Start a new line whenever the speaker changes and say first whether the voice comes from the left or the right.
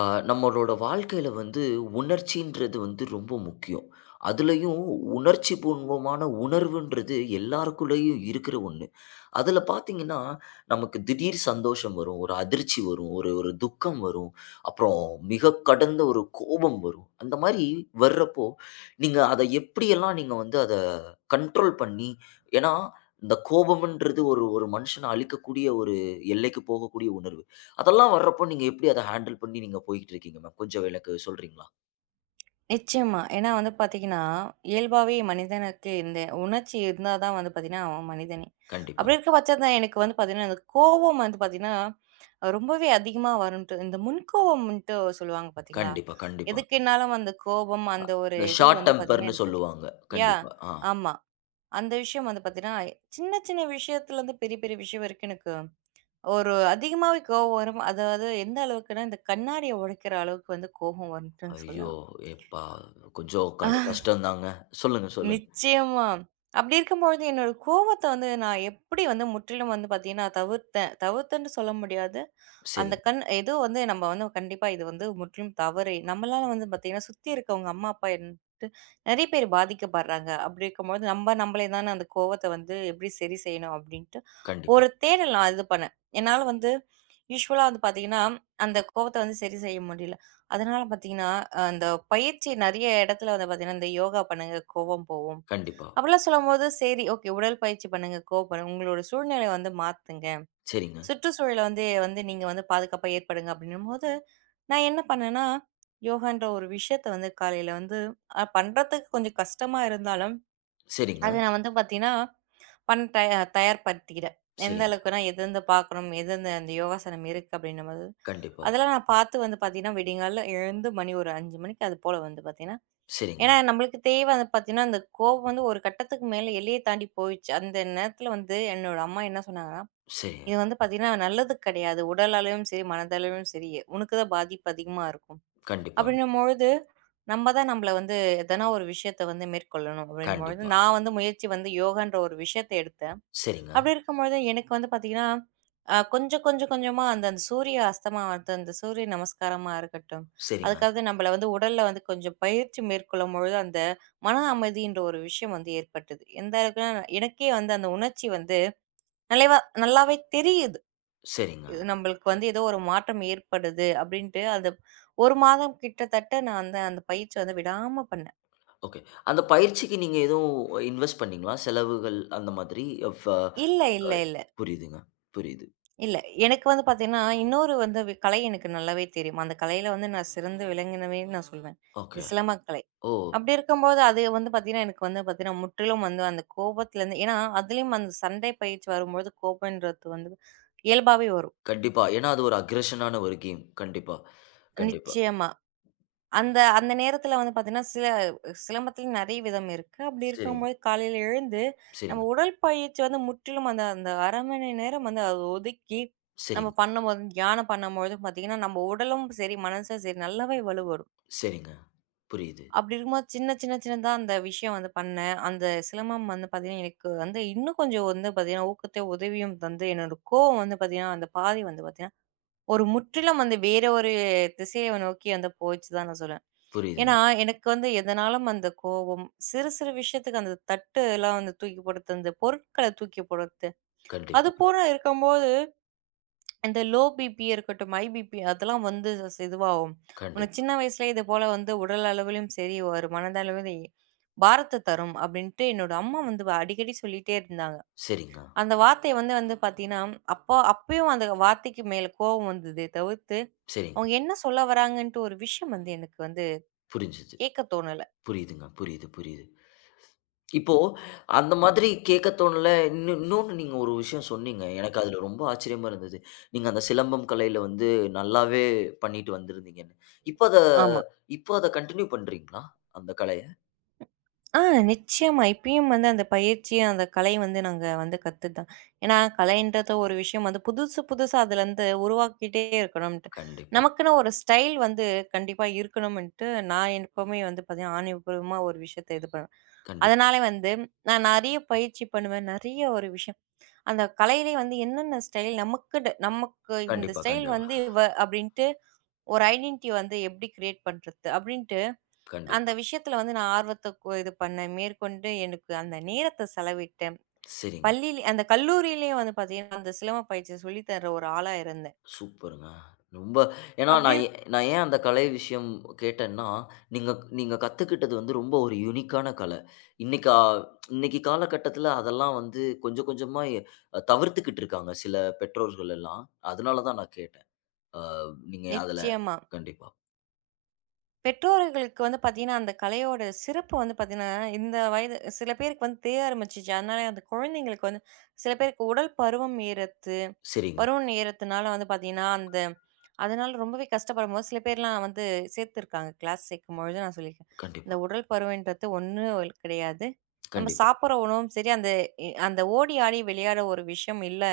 left: ஆ, நம்மளோட வாழ்க்கையில வந்து உணர்ச்சின்றது வந்து ரொம்ப முக்கியம். அதுலயும் உணர்ச்சி பூர்வமான உணர்வுன்றது எல்லாருக்குள்ளேயும் இருக்கிற ஒண்ணு. அதுல பார்த்தீங்கன்னா, நமக்கு திடீர் சந்தோஷம் வரும், ஒரு அதிர்ச்சி வரும், ஒரு ஒரு துக்கம் வரும், அப்புறம் மிக கடந்த ஒரு கோபம் வரும். அந்த மாரி வர்றப்போ, நீங்க அத எப்படியெல்லாம் நீங்க வந்து அத கண்ட்ரோல் பண்ணி ஏன்னா, இந்த கோபம்ன்றது ஒரு ஒரு மனுஷன அழிக்கக்கூடிய ஒரு எல்லைக்கு போகக்கூடிய உணர்வு. அதெல்லாம் வர்றப்போ நீங்க எப்படி அத ஹேண்டில் பண்ணி நீங்க போய்க்கிட்டு இருக்கீங்க மேம்? கொஞ்சம் எனக்கு சொல்றீங்களா?
right: நிச்சயமா. ஏன்னா வந்து பார்த்தீங்கன்னா, இயல்பாவே மனிதனுக்கு இந்த உணர்ச்சி இருந்தா தான் வந்து பார்த்தீங்கன்னா, அவன் மனிதனே.
left: கண்டிப்பா,
right: அப்படி இருக்க பட்சத்தில எனக்கு வந்து பார்த்தீங்கன்னா, இந்த கோவம் வந்து பார்த்தீங்கன்னா, ரொம்பவே அதிகமா வரும்ன்ட்டு, இந்த முன்கோவம்ன்ட்டு சொல்லுவாங்க பார்த்தீங்களா?
left: கண்டிப்பா, கண்டிப்பா.
right: எதுக்குன்னாலும் அந்த கோபம், அந்த ஒரு
left: இந்த
right: இது
left: ஷார்ட்
right: வந்து பார்த்தீங்கன்னா,
left: டெம்பர்ன்னு
right: எனக்கு
left: சொல்லுவாங்க.
right: யாஹ்!
left: கண்டிப்பா. ஆ.
right: ஆமா. அந்த விஷயம் வந்து பார்த்தீங்கன்னா, சின்ன சின்ன விஷயத்துலேருந்து பெரிய பெரிய விஷயம் வரைக்கும் எனக்கு ஒரு அதிகமாவே கோவம் வரும். அதாவது எந்த அளவுக்குன்னா, இந்த கண்ணாடிய உடைக்கிற அளவுக்கு வந்து கோபம் வரும்ன்ட்டு
left: ஐயோ!
right: சொல்லலாம்.
left: எப்பா! கொஞ்சம் கஷ்டம் தாங்க. சொல்லுங்க, சொல்லுங்க.
right: நிச்சயமா. அப்படி இருக்கும்பொழுது என்னோட கோவத்த வந்து நான் எப்படி வந்து முற்றிலும் வந்து பார்த்தீங்கன்னா, தவிர்த்தேன். தவிர்த்தேன்னு சொல்ல முடியாது. அந்த
left: சரிங்க.
right: கண் ஏதோ வந்து நம்ம வந்து கண்டிப்பா இது வந்து முற்றிலும் தவறு. நம்மளால வந்து பார்த்தீங்கன்னா, சுத்தி இருக்கவங்க அம்மா, அப்பா என்ட்டு நெறைய பேர் பாதிக்கப்படுறாங்க. அப்படி இருக்கும்போது நம்ம நம்மளே தானே அந்த கோவத்த வந்து எப்படி சரி செய்யணும் அப்படின்ட்டு
left: கண்டிப்பா,
right: ஒரு தேடல் நான் இது பண்ணேன். என்னால வந்து யூசுவலா வந்து பார்த்தீங்கன்னா, அந்த கோவத்த வந்து சரி செய்ய முடியல. அதனால பார்த்தீங்கன்னா, அந்த பயிற்சி நெறைய இடத்துல வந்து பார்த்தீங்கன்னா, இந்த யோகா பண்ணுங்க கோவம் போகும்.
left: கண்டிப்பா.
right: அப்படிலாம் சொல்லும்போது சரி ஓகே உடற்பயிற்சி பண்ணுங்க, கோவம் போகும். உங்களோட சூழ்நிலைய வந்து மாத்துங்க.
left: சரிங்க,
right: சுற்றுச்சூழல வந்து வந்து நீங்க வந்து பாதுகாப்பா ஏற்படுங்க அப்படின்னும்போது, நான் என்ன பண்ணேன்னா, யோகான்ற ஒரு விஷயத்த வந்து காலையில வந்து பண்றதுக்கு கொஞ்சம் கஷ்டமா இருந்தாலும்,
left: சரிங்க,
right: அத நான் வந்து பார்த்தீங்கன்னா பண் தயா தயார்படுத்திக்கிட்டேன். எந்த
left: சரிங்க.
right: அளவுக்குனா, எதெந்த பார்க்கணும், எதெந்த அந்த யோகாசனம் இருக்கு அப்டின்னும்போது,
left: கண்டிப்பா.
right: அதெல்லாம் நான் பார்த்து வந்து பார்த்தீங்கன்னா, விடியங்காலைல எழுந்து மணி ஒரு 5 மணிக்கு அது போல வந்து பார்த்தீங்கன்னா
left: சரிங்க,
right: ஏன்னா நம்மளுக்கு தேவை வந்து பார்த்தீங்கன்னா, அந்த கோவம் வந்து ஒரு கட்டத்துக்கு மேல எல்லைய தாண்டி போயிடுச்சு. அந்த நேரத்தில வந்து என்னோட அம்மா என்ன சொன்னாங்கன்னா,
left: சரிங்க.
right: "இது வந்து பார்த்தீங்கன்னா நல்லது கிடையாது. உடலளவிலும் சரி, மனதளவிலும் சரி, உனக்கு தான் பாதிப்பு அதிகமா இருக்கும்."
left: கண்டிப்பாங்க.
right: அப்டின்னும்பொழுது, நம்ம தான் நம்மள வந்து எதனா ஒரு விஷயத்த வந்து மேற்கொள்ளணும் அப்டின்னும்பொழுது,
left: கண்டிப்பா.
right: நான் வந்து முயற்சி வந்து யோகான்ற ஒரு விஷயத்த எடுத்தேன்.
left: சரிங்க,
right: அப்படி இருக்கும்பொழுது எனக்கு வந்து பார்த்தீங்கன்னா, கொஞ்சம் கொஞ்சம் கொஞ்சமா அந்த அந்த சூரிய அஸ்தமனம் வந்து அந்த சூரிய நமஸ்காரமா இருக்கட்டும்,
left: சரிங்க,
right: அதுக்காவது நம்மள வந்து உடல்ல வந்து கொஞ்சம் பயிற்சி மேற்கொள்ளும்பொழுது, அந்த மன அமைதின்ற ஒரு விஷயம் வந்து ஏற்பட்டது. எந்த அளவுக்குனா, எனக்கே வந்து அந்த உணர்ச்சி வந்து நலைவா நல்லாவே தெரியுது.
left: சரிங்க.
right: இது நம்மளுக்கு வந்து ஏதோ ஒரு மாற்றம் ஏற்படுது அப்படின்ட்டு, அந்த 1 மாதம் கிட்டத்தட்ட நான் வந்து அந்த பயிற்சி வந்து விடாம பண்ணேன்.
left: ஓகே. அந்த பயிற்சிக்கு நீங்க எதுவும் இன்வெஸ்ட் பண்ணீங்களா? செலவுகள் அந்த மாதிரி? ஃப
right: இல்ல,
left: அ
right: இல்ல, இல்ல.
left: புரியுதுங்க. புரியுது.
right: இல்ல. எனக்கு வந்து பார்த்தீங்கன்னா, இன்னொரு வந்து கலை எனக்கு நல்லாவே தெரியும். அந்த கலையில வந்து நான் சிறந்து விளங்கினவேன்னு நான் சொல்வேன். இந்த
left: ஓகே.
right: சிலம்பக்கலை.
left: ஓ!
right: அப்படி இருக்கும்போது, அது வந்து பார்த்தீங்கன்னா, எனக்கு வந்து பார்த்தீங்கன்னா, முற்றிலும் வந்து அந்த கோபத்துலேருந்து ஏன்னா, அதிலயும் அந்த சண்டை பயிற்சி வரும்பொழுது கோபம்ன்றது வந்து இயல்பாவே வரும்.
left: கண்டிப்பா. ஏன்னா, அது ஒரு அக்ரஷனான ஒரு கேம். கண்டிப்பா, கண்டிப்பா.
right: நிச்சயமா. அந்த அந்த நேரத்துல வந்து பார்த்தீங்கன்னா, சிலம்பத்தில் நிறைய விதம் இருக்கு. அப்படி
left: சரிங்க,
right: இருக்கும்போது காலையில எழுந்து,
left: சரிங்க,
right: நம்ம உடற்பயிற்சி வந்து முற்றிலும் அந்த அந்த ½ மணி நேரம் வந்து அத ஒதுக்கி, நம்ம
left: சரிங்க,
right: பண்ணும்போது தியானம் பண்ணும்பொழுது பார்த்தீங்கன்னா, நம்ம உடலும் சரி, மனசும் சரி நல்லாவே வலுவரும்.
left: சரிங்க. புரியுது,
right: அப்படி இருக்கும்போது சின்ன சின்ன சின்னதா அந்த விஷயம் வந்து பண்ணேன். அந்த சிலம்பம் வந்து பார்த்தீங்கன்னா, எனக்கு வந்து இன்னும் கொஞ்சம் வந்து பார்த்தீங்கன்னா, ஊக்கத்த உதவியும் தந்து, என்னோட கோவம் வந்து பார்த்தீங்கன்னா, அந்த பாதை வந்து பார்த்தீங்கன்னா, ஒரு முற்றிலும் வந்து வேற ஒரு திசைய நோக்கி வந்து போச்சுதான் நான் சொல்லுவேன். ஏன்னா,
left: புரியுதுங்க.
right: எனக்கு வந்து எதனாலும் அந்த கோவம், சிறு சிறு விஷயத்துக்கு அந்த தட்டு எல்லாம் வந்து தூக்கி போடுறது, அந்த பொருட்கள தூக்கி போடுறது, அது
left: கண்டிப்பா,
right: போல இருக்கும்போது, இந்த லோ பிபி இருக்கட்டும், ஹை பிபி அதெல்லாம் வந்து இதுவாகும். உனக்கு
left: கண்டிப்பா.
right: சின்ன வயசுலயே இது போல வந்து உடல் அளவிலும் சரி, ஒரு மனதளவிலும் பாரத்த தரும் அப்படின்ட்டு என்னோட அம்மா வந்து அடிக்கடி சொல்லிட்டே இருந்தாங்க.
left: சரிங்க,
right: அந்த வார்த்தை வந்து வந்து பார்த்தீங்கன்னா, அப்போ அப்பயும் அந்த வார்த்தைக்கு மேல கோவம் வந்ததே தவிர்த்து,
left: சரிங்க.
right: அவங்க என்ன சொல்ல வராங்கன்ட்டு ஒரு விஷயம் வந்து எனக்கு வந்து
left: புரிஞ்சுது.
right: கேட்க தோணல.
left: புரியுதுங்க. புரியுது, புரியுது. இப்போ அந்த மாதிரி கேட்க தோணல. இன்னொன்னு நீங்க ஒரு விஷயம் சொன்னீங்க. எனக்கு அதுல ரொம்ப ஆச்சரியமா இருந்தது. நீங்க அந்த சிலம்பம் கலையில வந்து நல்லாவே பண்ணிட்டு வந்திருந்தீங்கன்னு. இப்ப அத
right: ஆமா.
left: இப்ப அத கன்டின்யூ பண்றீங்களா? அந்த கலைய?
right: ஆ நிச்சயமா. இப்பயும் வந்து அந்த பயிற்சி, அந்த கலை வந்து நாங்க வந்து கத்துதான். ஏன்னா கலைன்றது ஒரு விஷயம் வந்து புதுசு புதுசா அதுலருந்து உருவாக்கிட்டே இருக்கணும்ன்ட்டு.
left: கண்டிப்பா,
right: நமக்குன்னு ஒரு ஸ்டைல் வந்து கண்டிப்பா இருக்கணும்ன்ட்டு நான் எப்பவுமே வந்து பார்த்தீங்கன்னா, ஆணிபூர்வமா ஒரு விஷயத்த இது பண்ணுவேன்.
left: கண்டிப்பா,
right: அதனால வந்து நான் நெறைய பயிற்சி பண்ணுவேன். நெறைய ஒரு விஷயம். அந்த கலையிலே வந்து என்னென்ன ஸ்டைல் நமக்குன்னு நமக்கு இந்த
left: கண்டிப்பா,
right: ஸ்டைல்
left: கண்டிப்பா,
right: வந்து இவ அப்டின்ட்டு ஒரு ஐடென்டிட்டி வந்து எப்படி கிரியேட் பண்றது? அப்டின்ட்டு அந்த
left: கண்டிப்பா.
right: விஷயத்துல வந்து நான் ஆர்வத்த இது பண்ணேன். மேற்கொண்டு எனக்கு அந்த நேரத்த செலவிட்டேன்.
left: சரிங்க.
right: பள்ளியில அந்த கல்லூரியிலயும் வந்து பார்த்தீங்கன்னா, அந்த சிலம்ப பயிற்சிய சொல்லி தர்ற ஒரு ஆளா இருந்தேன்.
left: சூப்பருங்க. ரொம்ப ஏன்னா
right: அப்படி
left: நான் ஏ
right: இருக்
left: நான் ஏன் அந்த கலை விஷயம் கேட்டேன்னா, நீங்க நீங்க கத்துக்கிட்டது வந்து ரொம்ப ஒரு யூனிக்கான கலை. இன்னைக்கு அ இன்னைக்கு காலகட்டத்தில அதெல்லாம் வந்து கொஞ்சம் கொஞ்சமா தவிர்த்துக்கிட்டு இருக்காங்க சில பெற்றோர்கள் எல்லாம். அதனால தான் நான் கேட்டேன். அ நீங்க அதில
right: நிச்சயமா.
left: கண்டிப்பா.
right: பெற்றோர்களுக்கு வந்து பார்த்தீங்கன்னா, அந்த கலையோட சிறப்பு வந்து பார்த்தீங்கன்னா, இந்த வயது சில பேருக்கு வந்து தெரிய ஆரம்பிச்சுச்சு. அதனால அந்த குழந்தைங்களுக்கு வந்து சில பேருக்கு உடல் பருவம்
left: சரிங்க.
right: பருவம் ஏறத்துனால வந்து பார்த்தீங்கன்னா, அந்த அதனால ரொம்பவே கஷ்டப்படும்போது சில பேர்லாம் வந்து சேர்த்துருக்காங்க. கிளாஸ் சேர்க்கும்பொழுது நான் சொல்லியிருக்கேன். இந்த
left: கண்டிப்பா,
right: உடல் பருமன்றது ஒண்ணும் கிடையாது. நம்ம
left: கண்டிப்பா.
right: சாப்பிடுற உணவும் சரி, அந்த அந்த ஓடி ஆடி விளையாட ஒரு விஷயம் இல்ல.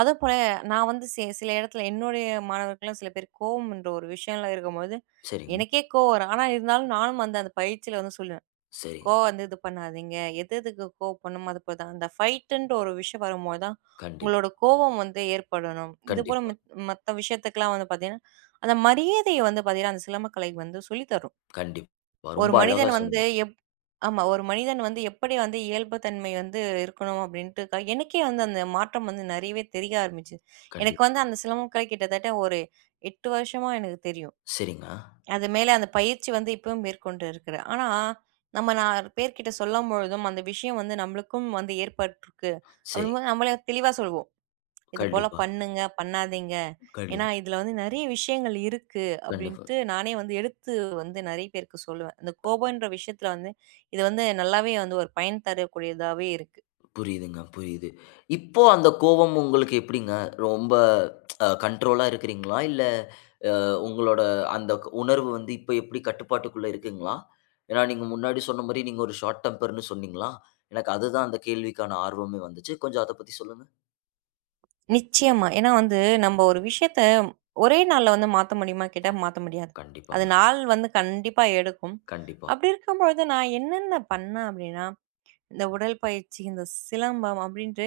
right: அதுவும் போல நான் வந்து சில இடத்துல என்னுடைய மாணவர்கள்லாம் சில பேர் கோவம்ன்ற ஒரு விஷயம்லாம் இருக்கும்போது,
left: சரிங்க,
right: எனக்கே கோவம் வரும். ஆனா இருந்தாலும் நானும் வந்து அந்த பயிற்சியில வந்து
left: சரிங்க.
right: கோவம் வந்து இது பண்ணாதீங்க. எது எதுக்கு கோவம் பண்ணணுமோ அது போல தான். அந்த ஃபைட்டுன்ற ஒரு விஷயம் வரும்போது தான்,
left: கண்டிப்
right: உங்களோட கோவம் வந்து ஏற்படணும். இதுபோல
left: கண்டிப்பா,
right: மத்த விஷயத்துக்கெல்லாம் வந்து பார்த்தீங்கன்னா, அந்த மரியாதைய வந்து பார்த்தீங்கன்னா, அந்த சிலம்பக்கலை வந்து சொல்லி தரும்.
left: கண்டிப்பா. ரொம்ப
right: ஒரு
left: அழகா
right: மனிதன் வந்து
left: சொன்னீங்க.
right: எப் ஆமா. ஒரு மனிதன் வந்து எப்படி வந்து இயல்புத்தன்மை வந்து இருக்கணும் அப்படின்ட்டு எனக்கே வந்து அந்த மாற்றம் வந்து நெறையவே தெரிய ஆரம்பிச்சுது. எனக்கு
left: கண்டிப்பா.
right: வந்து அந்த சிலம்பம் கலை கிட்டத்தட்ட ஒரு 8 வருஷமா எனக்கு தெரியும்.
left: சரிங்க.
right: அது மேல அந்த பயிற்சி வந்து இப்பவும் மேற்கொண்டு இருக்கிறேன். ஆனா, நம்ம 4 பேர்கிட்ட சொல்லும்பொழுதும், அந்த விஷயம் வந்து நம்மளுக்கும் வந்து ஏற்பட்டுருக்கு.
left: சரி.
right: அப்படிங்கும்போது நம்மளே தெளிவா சொல்வோம். "இது போல
left: கண்டிப்பா,
right: பண்ணுங்க, பண்ணாதீங்க. ஏன்னா,
left: கண்டிப்
right: இதுல வந்து நெறைய விஷயங்கள் இருக்கு."
left: கண்டிப்பா.
right: அப்படின்ட்டு நானே வந்து எடுத்து வந்து நெறைய பேருக்கு சொல்லுவேன். இந்த கோபம்ன்ற விஷயத்துல வந்து, இது வந்து நல்லாவே வந்து ஒரு பயன் தரக்கூடியதாவே இருக்கு.
left: புரியுதுங்க, புரியுது. இப்போ அந்த கோவம் உங்களுக்கு எப்படிங்க? ரொம்ப கண்ட்ரோலா இருக்கிறீங்களா? இல்ல உங்களோட அந்த உணர்வு வந்து இப்ப எப்படி கட்டுப்பாட்டுக்குள்ள இருக்குங்களா? ஏன்னா நீங்க முன்னாடி சொன்ன மாரி நீங்க ஒரு ஷார்ட் டெம்பர்ன்னு சொன்னீங்களா? எனக்கு அதுதான் அந்த கேள்விக்கான ஆர்வமே வந்துச்சு. கொஞ்சம் அத பத்தி சொல்லுங்க.
right: நிச்சயமா. ஏன்னா வந்து நம்ம ஒரு விஷயத்த ஒரே நாள்ல வந்து மாத்த முடியுமா கேட்டா மாத்த முடியாது. அது
left: கண்டிப்பாங்க.
right: நாள் வந்து கண்டிப்பா எடுக்கும்.
left: கண்டிப்பா,
right: அப்படி இருக்கும்பொழுது நான் என்னென்ன பண்ணேன் அப்படின்னா, இந்த உடற்பயிற்சி, இந்த சிலம்பம் அப்படின்ட்டு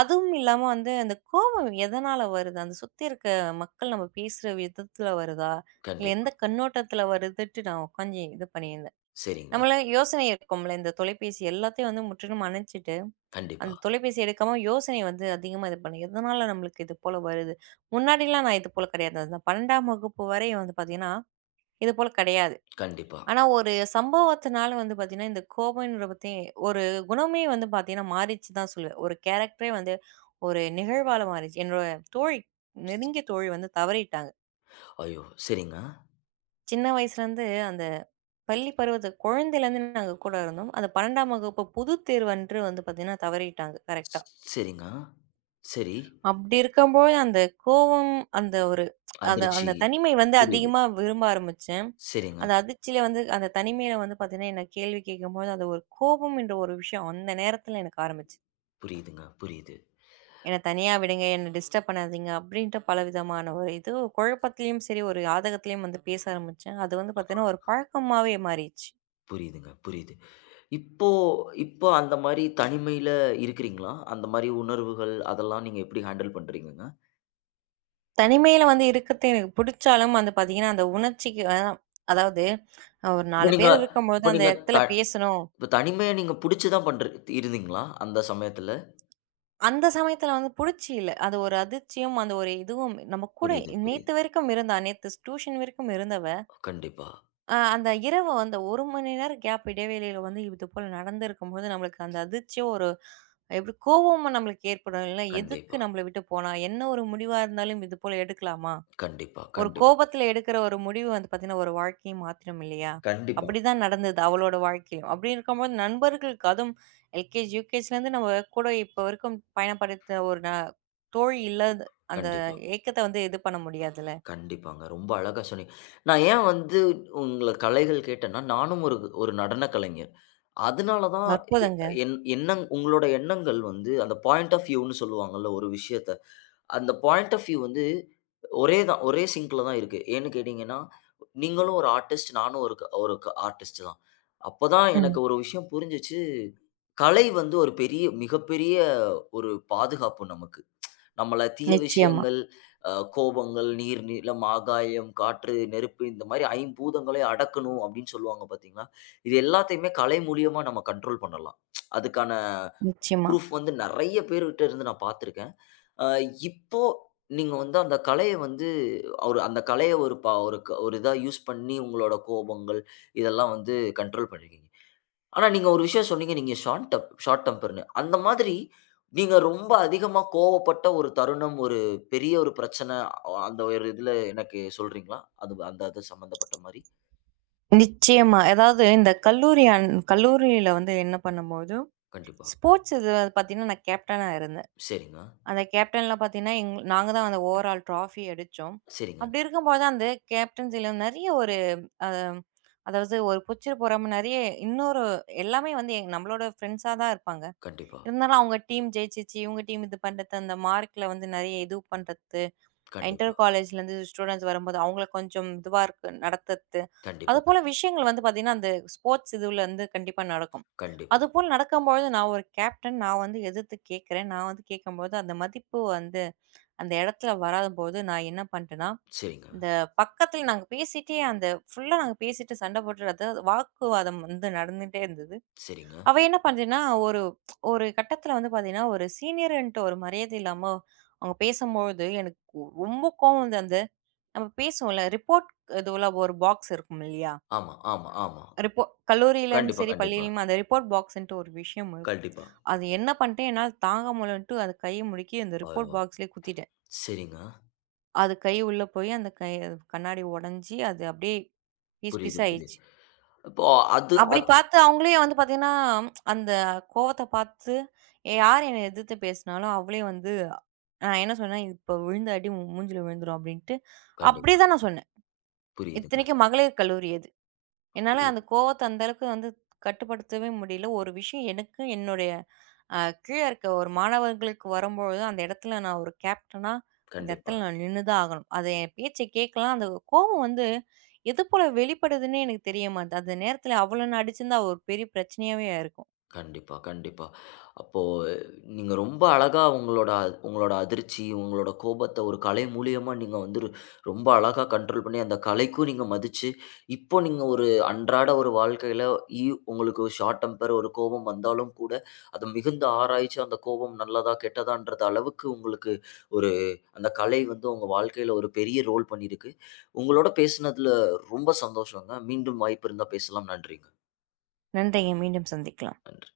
right: அதுவும் இல்லாம வந்து அந்த கோபம் எதனால வருது? அந்த சுத்தி இருக்க மக்கள் நம்ம பேசுற விதத்துல வருதா? இல்ல
left: கண்டிப்பா.
right: எந்த கண்ணோட்டத்துல வருதுன்ட்டு நான் உட்காந்து இது பண்ணியிருந்தேன்.
left: சரிங்க.
right: நம்மள யோசனை இருக்கும்ல இந்த தொலைபேசி எல்லாத்தையும் வந்து முற்றிலும் அணைச்சிட்டு
left: கண்டிப்பா,
right: அந்த தொலைபேசி எடுக்காம யோசனை வந்து அதிகமா இது பண்ணு. எதனால நம்மளுக்கு இது போல வருது? முன்னாடிலாம் நான் இது போல கிடையாது. அந்த 12ஆம் வகுப்பு வரை வந்து பார்த்தீங்கன்னா, இது போல கிடையாது.
left: கண்டிப்பா.
right: ஆனா ஒரு சம்பவத்தினால வந்து பார்த்தீங்கன்னா, இந்த கோபம்ன்ற பத்தி ஒரு குணமே வந்து பார்த்தீங்கன்னா மாறிச்சு தான் சொல்லுவேன். ஒரு கேரக்டரே வந்து ஒரு நிகழ்வால மாறிச்சு. என்னோட தோழி, நெருங்கிய தோழி வந்து தவறிட்டாங்க.
left: ஐயோ! சரிங்க.
right: சின்ன வயசுலேருந்து அந்த பள்ளி பருவத்து குழந்தையிலேருந்து நாங்க கூட இருந்தோம். அந்த 12ஆம் வகுப்பு பொதுத் தேர்வன்று வந்து பார்த்தீங்கன்னா தவறிட்டாங்க கரெக்ட்டா.
left: ஸ்- சரிங்க. சரி.
right: அப்படி இருக்கம்போது, அந்த கோவம், அந்த ஒரு அது
left: அதிர்ச்சி.
right: அந்த தனிமை வந்து
left: புரியுது.
right: அதிகமா விரும்ப ஆரம்பிச்சேன்.
left: சரிங்க.
right: அந்த அதிர்ச்சியில வந்து அந்த தனிமையில வந்து பார்த்தீங்கன்னா, என்ன கேள்வி கேட்கும்போது, அந்த ஒரு கோபம் என்ற ஒரு விஷயம் அந்த நேரத்தில எனக்கு ஆரம்பிச்சுது.
left: புரியுதுங்க. புரியுது.
right: "என்ன தனியா விடுங்க, என்ன டிஸ்டர்ப் பண்ணாதீங்க" அப்படின்ட்டு பலவிதமான ஒரு இது குழப்பத்திலயும் சரி, ஒரு யாதகத்திலயும் வந்து பேச ஆரம்பிச்சேன். அது வந்து பார்த்தீங்கன்னா, ஒரு பழக்கமாவே மாறிடுச்சு.
left: புரியுதுங்க. புரியுது. இப்போ இப்போ அந்த மாரி தனிமையில இருக்கிறீங்களா? அந்த மாரி உணர்வுகள் அதெல்லாம் நீங்க எப்படி ஹேண்டில் பண்றீங்கங்க?
right: தனிமையில வந்து இருக்கறது எனக்கு பிடிச்சாலும் வந்து பார்த்தீங்கன்னா, அந்த உணர்ச்சிக்கு அதாவது ஒரு
left: இப்ப
right: 4
left: நீங்க
right: பேர் இருக்கும்போது
left: இப்ப
right: அந்த
left: நீங்க த
right: இடத்துல பேசணும்
left: இப்ப தனிமைய நீங்க புடிச்சு தான் பண்ற இருந்தீங்களா? அந்த சமயத்துல?
right: அந்த சமயத்துல வந்து புடிச்சு இல்ல. அது ஒரு அதிர்ச்சியும், அந்த ஒரு இதுவும் நம்ம கூட
left: புரியுது, புரியுது.
right: நேத்து வரைக்கும் இருந்தா. நேத்து டியூஷன் வரைக்கும் இருந்தவ.
left: கண்டிப்பா,
right: அந்த இரவு அந்த 1 மணி நேரம் கேப் இடைவேளையில வந்து இது போல நடந்திருக்கும்போது, நம்மளுக்கு அந்த அதிர்ச்சியும் ஒரு எப்படி கோவமும் நம்மளுக்கு ஏற்படும். இல்ல எதுக்கு
left: கண்டிப்பா,
right: நம்மள விட்டு போனா? என்ன ஒரு முடிவா இருந்தாலும் இது போல எடுக்கலாமா?
left: கண்டிப்பா,
right: ஒரு
left: கண்டிப்
right: கோபத்துல எடுக்கிற ஒரு முடிவு வந்து பார்த்தீங்கன்னா, ஒரு வாழ்க்கைய மாத்திரும் இல்லையா?
left: கண்டிப்பா,
right: அப்படிதான் நடந்தது அவளோட வாழ்க்கையும். அப்படி இருக்கும்போது நண்பர்களுக்கு அதுவும் எல்கேஜி, யுகேஜிலேருந்து நம்ம கூட இப்போ வரைக்கும் பயணப்படுத்த ஒரு ந தோழி இல்லாத அந்த
left: கண்டிப்பா,
right: ஏக்கத்த வந்து இது பண்ண முடியாதுல்ல.
left: கண்டிப்பாங்க. ரொம்ப அழகா சொன்னீங்க. நான் ஏன் வந்து உங்கள கலைகள் கேட்டேன்னா, நானும் ஒரு ஒரு நடன கலைஞர். அதனால தான் எ
right: அற்புதங்க.
left: என் எண்ணங் உங்களோட எண்ணங்கள் வந்து அந்த பாயிண்ட் ஆஃப் வியூன்னு சொல்லுவாங்கல்ல ஒரு விஷயத்த. அந்த பாயிண்ட் ஆஃப் வியூ வந்து ஒரே சிங்க்ல தான் இருக்கு. ஏன்னு கேட்டீங்கன்னா, நீங்களும் ஒரு ஆர்டிஸ்ட், நானும் ஒரு ஆர்டிஸ்ட் தான். அப்பதான் எனக்கு
right: ம்.
left: ஒரு விஷயம் புரிஞ்சுச்சு. கலை வந்து ஒரு மிகப்பெரிய ஒரு பாதுகாப்பு நமக்கு. நம்மள தீய
right: நிச்சயமா,
left: விஷயங்கள், கோபங்கள், நீர், நிலம், ஆகாயம், காற்று, நெருப்பு இந்த மாரி ஐம்பூதங்களை அடக்கணும் அப்படின்னு சொல்லுவாங்க பார்த்தீங்களா? இது எல்லாத்தையுமே கலை மூலியமா நம்ம கண்ட்ரோல் பண்ணலாம். அதுக்கான
right: நிச்சயமா,
left: ப்ரூஃப் வந்து நெறைய பேர்கிட்ட இருந்து நான் பார்த்துருக்கேன். அ இப்போ நீங்க வந்து அந்த கலைய வந்து ஒரு அந்த கலைய ஒரு ப ஒரு க ஒரு இதா யூஸ் பண்ணி உங்களோட கோபங்கள் இதெல்லாம் வந்து கண்ட்ரோல் பண்ணியிருக்கீங்க. ஆனா, நீங்க ஒரு விஷயம் சொன்னீங்க. நீங்க ஷார்ட் டெம்பர்ன்னு. அந்த மாதிரி நீங்க ரொம்ப அதிகமா கோவப்பட்ட ஒரு தருணம், ஒரு பெரிய ஒரு பிரச்சனை, அந்த ஒரு இதுல எனக்கு சொல்றீங்களா? அது அந்த அது சம்மந்தப்பட்ட மாரி.
right: நிச்சயமா. அதாவது இந்த கல்லூரியில வந்து என்ன பண்ணும்போது,
left: கண்டிப்பா.
right: ஸ்போர்ட்ஸ் இது பார்த்தீங்கன்னா நான் கேப்டனா இருந்தேன்.
left: சரிங்க,
right: அந்த கேப்டன்லாம் பார்த்தீங்கன்னா, நாங்க தான் அந்த ஓவரால் ட்ராஃபி அடிச்சோம்.
left: சரிங்க.
right: அப்படி இருக்கும்போது அந்த கேப்டன்சில நெறைய ஒரு அதாவது ஒரு புடிச்சிட்டு போறாம நெறைய இன்னொரு எல்லாமே வந்து நம்மளோட ஃப்ரெண்ட்ஸா தான் இருப்பாங்க.
left: கண்டிப்பா,
right: இருந்தாலும் அவங்க டீம் ஜெயிச்சுச்சு, இவங்க டீம் இது பண்றது, அந்த மார்க்ல வந்து நெறைய இது பண்றது, இன்டர்
left: கண்டிப்பா,
right: காலேஜ்லேருந்து ஸ்டூடண்ட்ஸ் வரும்போது அவங்கள கொஞ்சம் இதுவா இருக்கு நடத்துறது.
left: கண்டிப்பா, க
right: அதுபோல விஷயங்கள் வந்து பார்த்தீங்கன்னா, அந்த ஸ்போர்ட்ஸ் இதுலருந்து கண்டிப்பா நடக்கும்.
left: கண்டிப்பா.
right: அதுபோல நடக்கும்பொழுது நான் ஒரு கேப்டன் நான் வந்து எதிர்த்து கேட்கிறேன். நான் வந்து கேட்கும்போது அந்த மதிப்பு வந்து அந்த இடத்துல வராதபோது நான் என்ன பண்ணிட்டேன்னா,
left: சரிங்க,
right: இந்த பக்கத்துல நாங்க பேசிட்டே அந்த ஃபுல்லா நாங்க பேசிட்டு சண்டை போட்டு அதாவது வாக்குவாதம் வந்து நடந்துட்டே இருந்தது.
left: சரிங்க.
right: அவ என்ன பண்ணுறேன்னா, ஒரு ஒரு கட்டத்துல வந்து பார்த்தீங்கன்னா, ஒரு சீனியர்ன்ட்டு ஒரு மரியாதை இல்லாம அவங்க பேசும்பொழுது எனக்கு ரொம்ப கோவம் வந்து அந்த நம்ம பேசுவோம்ல ரிப்போர்ட் இதுல ஒரு பாக்ஸ் இருக்கும் இல்லையா?
left: ஆமா, ஆமா, ஆமா.
right: ரிப்போ கல்லூரியிலும்
left: கண்டிப்பா,
right: சரி,
left: கண்டிப்பா,
right: பள்ளியிலும் அந்த ரிப்போர்ட் பாக்ஸ்ன்ட்டு ஒரு விஷயம் இருக்கும்.
left: கண்டிப்பா.
right: அது என்ன பண்ணிட்டேன் என்னால தாங்க முடியலன்ட்டு அது கைய முடுக்கி அந்த
left: அ
right: ரிப்போர்ட் பாக்ஸ்லயே குத்திட்டேன்.
left: சரிங்க.
right: அது கை உள்ள போய் அந்த கை கண்ணாடி உடைஞ்சு அது அப்படியே பீஸ்
left: புரியுது,
right: பீஸா
left: புரியுது.
right: ஆயிடுச்சு.
left: இப்போ அது
right: அப்படி
left: அத்
right: பார்த்து அவங்களே வந்து பார்த்தீங்கன்னா, அந்த கோவத்த பார்த்து யார் என்ன எதிர்த்து பேசினாலும் அவளே வந்து நான் என்ன சொன்னேன், "இப்போ விழுந்த அடி உன் மூஞ்சில விழுந்துரும்" அப்படின்ட்டு. அப்படி
left: கண்டிப்பா.
right: தான் நான் சொன்னேன்.
left: புரியுதுங்க,
right: இத்தனைக்கும் மகளிர் கல்லூரி அது. என்னால அந்த
left: புரியுது.
right: கோவத்த அந்த அளவுக்கு வந்து கட்டுப்படுத்தவே முடியல. ஒரு விஷயம் எனக்கு என்னுடைய அ கீழ இருக்க ஒரு மாணவர்களுக்கு வரும்பொழுது, அந்த இடத்துல நான் ஒரு கேப்டனா, அந்த
left: கண்டிப்பா,
right: இடத்துல நான் நின்னு தான் ஆகணும். அது என் பேச்ச கேட்கலாம். அந்த கோவம் வந்து எது போல வெளிப்படுதுன்னே எனக்கு தெரிய மாட்டுது. அந்த நேரத்துல அவள நான் அடிச்சிருந்தா ஒரு பெரிய பிரச்சனையாவே ஆயிருக்கும்.
left: கண்டிப்பா, கண்டிப்பா. அப்போ நீங்க ரொம்ப அழகா உங்களோட உங்களோட அதிர்ச்சி, உங்களோட கோபத்த ஒரு கலை மூலியமா நீங்க வந்து ரொம்ப அழகா கண்ட்ரோல் பண்ணி, அந்த கலைக்கும் நீங்க மதிச்சு, இப்போ நீங்க ஒரு அன்றாட ஒரு வாழ்க்கையில இ உங்களுக்கு ஒரு ஷார்ட் டெம்பர், ஒரு கோபம் வந்தாலும் கூட, அத மிகுந்து ஆராய்ச்சு அந்த கோபம் நல்லதா, கெட்டதான்றது அளவுக்கு உங்களுக்கு ஒரு அந்த கலை வந்து உங்க வாழ்க்கையில ஒரு பெரிய ரோல் பண்ணியிருக்கு. உங்களோட பேசினதுல ரொம்ப சந்தோஷங்க. மீண்டும் வாய்ப்பு இருந்தா பேசலாம். நன்றிங்க.
right: நன்றிங்க. மீண்டும் சந்திக்கலாம்.
left: நன்றி.